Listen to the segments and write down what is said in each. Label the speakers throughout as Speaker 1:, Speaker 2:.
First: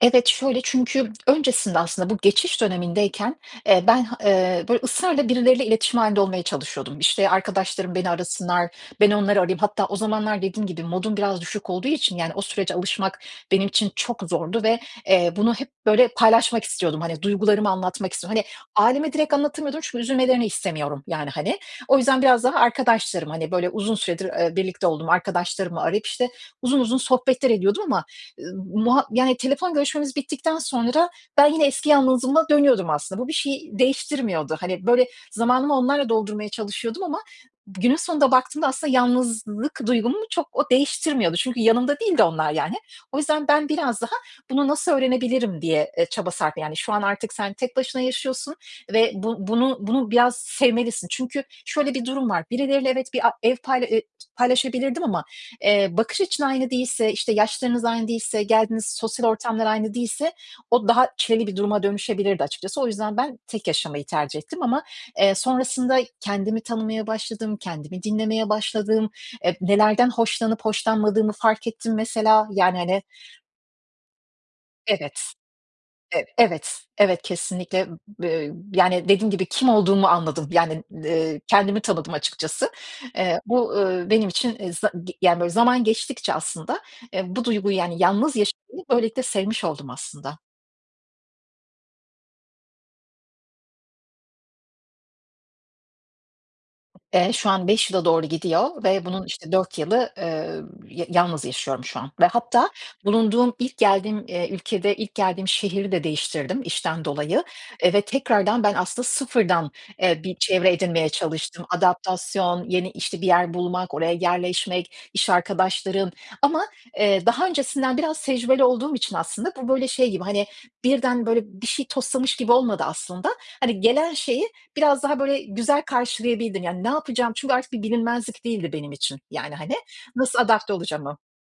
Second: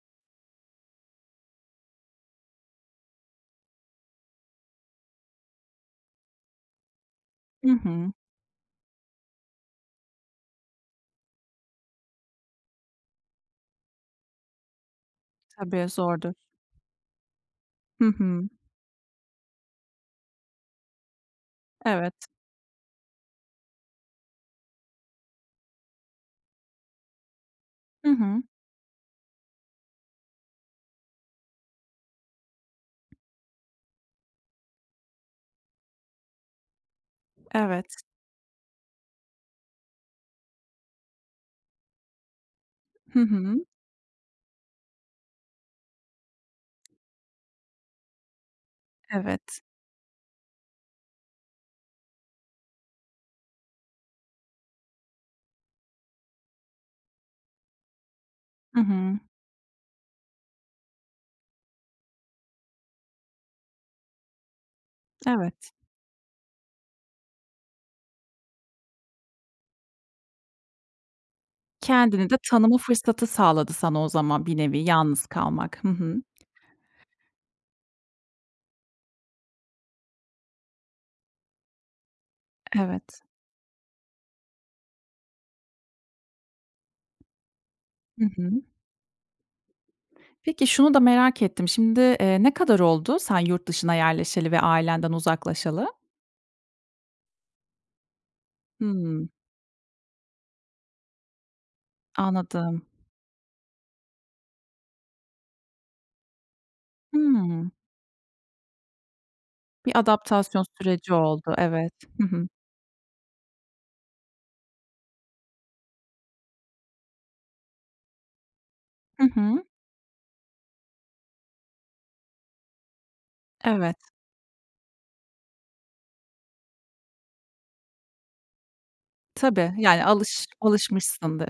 Speaker 1: Evet, şöyle, çünkü öncesinde, aslında bu geçiş dönemindeyken, eee, ben h eee, böyle, ısrarla birileriyle iletişim hâlinde olmaya çalışıyordum. İşte,
Speaker 2: Hı
Speaker 1: arkadaşlarım beni
Speaker 2: hı.
Speaker 1: arasınlar, ben onları arayayım. Hatta, o zamanlar, dediğim gibi modun biraz düşük olduğu için, yani, o sürece alışmak, benim için çok zordu ve, eee, bunu hep
Speaker 2: Tabii,
Speaker 1: böyle
Speaker 2: zordur.
Speaker 1: paylaşmak istiyordum, hani, duygularımı
Speaker 2: Hı
Speaker 1: anlatmak istiyordum. Hani,
Speaker 2: hı.
Speaker 1: aileme direkt anlatamıyordum çünkü üzülmelerini istemiyorum yani, hani. O yüzden
Speaker 2: Evet.
Speaker 1: biraz daha arkadaşlarım, hani böyle uzun süredir, ııı, birlikte olduğum arkadaşlarımı arayıp, işte, uzun, uzun sohbetler ediyordum ama,
Speaker 2: Hı hı.
Speaker 1: ııı, muha yani telefon görüşmemiz bittikten sonra, ben yine eski yalnızlığıma dönüyordum aslında. Bu, bir şeyi değiştirmiyordu. Hani, böyle zamanımı onlarla doldurmaya çalışıyordum ama günün
Speaker 2: Evet.
Speaker 1: sonunda baktığımda aslında yalnızlık duygumu çok o değiştirmiyordu. Çünkü yanımda değildi onlar yani. O
Speaker 2: Hı
Speaker 1: yüzden,
Speaker 2: hı.
Speaker 1: ben biraz daha, bunu nasıl öğrenebilirim diye, e, çaba sarf Yani şu an artık sen tek başına yaşıyorsun ve bu
Speaker 2: Evet.
Speaker 1: bunu, bunu biraz sevmelisin. Çünkü şöyle bir durum var. Birileriyle evet bir, a ev payla ııı, paylaşabilirdim ama, eee, bakış açın aynı değilse, işte, yaşlarınız aynı değilse,
Speaker 2: Hı
Speaker 1: geldiğiniz
Speaker 2: hı.
Speaker 1: sosyal ortamlar aynı değilse, o daha çileli bir duruma dönüşebilirdi açıkçası. O yüzden ben, tek yaşamayı tercih ettim ama, eee,
Speaker 2: Evet.
Speaker 1: sonrasında kendimi tanımaya başladım, kendimi dinlemeye başladım, e, nelerden hoşlanıp hoşlanmadığımı fark ettim
Speaker 2: Kendini de
Speaker 1: mesela
Speaker 2: tanıma
Speaker 1: yani, hani.
Speaker 2: fırsatı sağladı sana o zaman, bir nevi
Speaker 1: Evet,
Speaker 2: yalnız kalmak. Hı hı.
Speaker 1: ev evet, evet kesinlikle. B ııı, yani dediğim gibi, kim olduğumu anladım. Yani, ııı, kendimi tanıdım açıkçası.
Speaker 2: Evet.
Speaker 1: Eee, ol ııı, benim için za g yani böyle zaman geçtikçe aslında, eee, bu duyguyu, yani
Speaker 2: Hı
Speaker 1: yalnız
Speaker 2: hı.
Speaker 1: yaşamayı böylelikle sevmiş oldum aslında.
Speaker 2: Peki, şunu da merak ettim. Şimdi, ııı, ne kadar oldu sen yurt dışına yerleşeli ve ailenden uzaklaşalı?
Speaker 1: Eee, şu an 5 yıla doğru gidiyor ve bunun
Speaker 2: Hımm.
Speaker 1: işte 4 yılı, ııı, ya yalnız yaşıyorum şu an. Ve hatta,
Speaker 2: Anladım.
Speaker 1: bulunduğum, ilk geldiğim, eee, ülkede, ilk geldiğim şehri de değiştirdim işten dolayı,
Speaker 2: Hımm.
Speaker 1: eee, ve tekrardan ben aslında sıfırdan,
Speaker 2: Bir
Speaker 1: eee, bir
Speaker 2: adaptasyon
Speaker 1: çevre edinmeye
Speaker 2: süreci oldu,
Speaker 1: çalıştım.
Speaker 2: evet. Hı hı.
Speaker 1: Adaptasyon, yeni, işte, bir yer bulmak, oraya yerleşmek, iş arkadaşlarım ama, ııı, daha öncesinden biraz tecrübeli olduğum için
Speaker 2: Hı
Speaker 1: aslında,
Speaker 2: hı.
Speaker 1: bu böyle şey gibi, hani birden böyle bir şey toslamış gibi olmadı aslında. Hani
Speaker 2: Evet.
Speaker 1: gelen şeyi, biraz daha böyle güzel karşılayabildim. Yani ne yapacağım, çünkü artık bir bilinmezlik değildi benim için yani,
Speaker 2: Tabii,
Speaker 1: hani.
Speaker 2: yani
Speaker 1: Nasıl
Speaker 2: alış
Speaker 1: adapte olacağımı
Speaker 2: alışmışsındır.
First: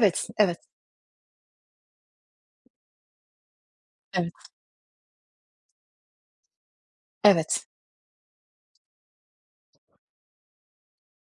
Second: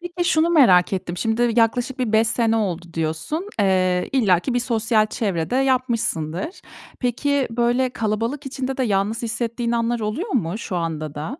Speaker 2: Peki, şunu
Speaker 1: evet.
Speaker 2: merak ettim, şimdi yaklaşık bir 5 sene oldu diyorsun. Eee,
Speaker 1: Evet.
Speaker 2: illaki bir sosyal çevre de yapmışsındır. Peki,
Speaker 1: Evet.
Speaker 2: böyle kalabalık içinde de yalnız hissettiğin anlar oluyor mu şu anda da?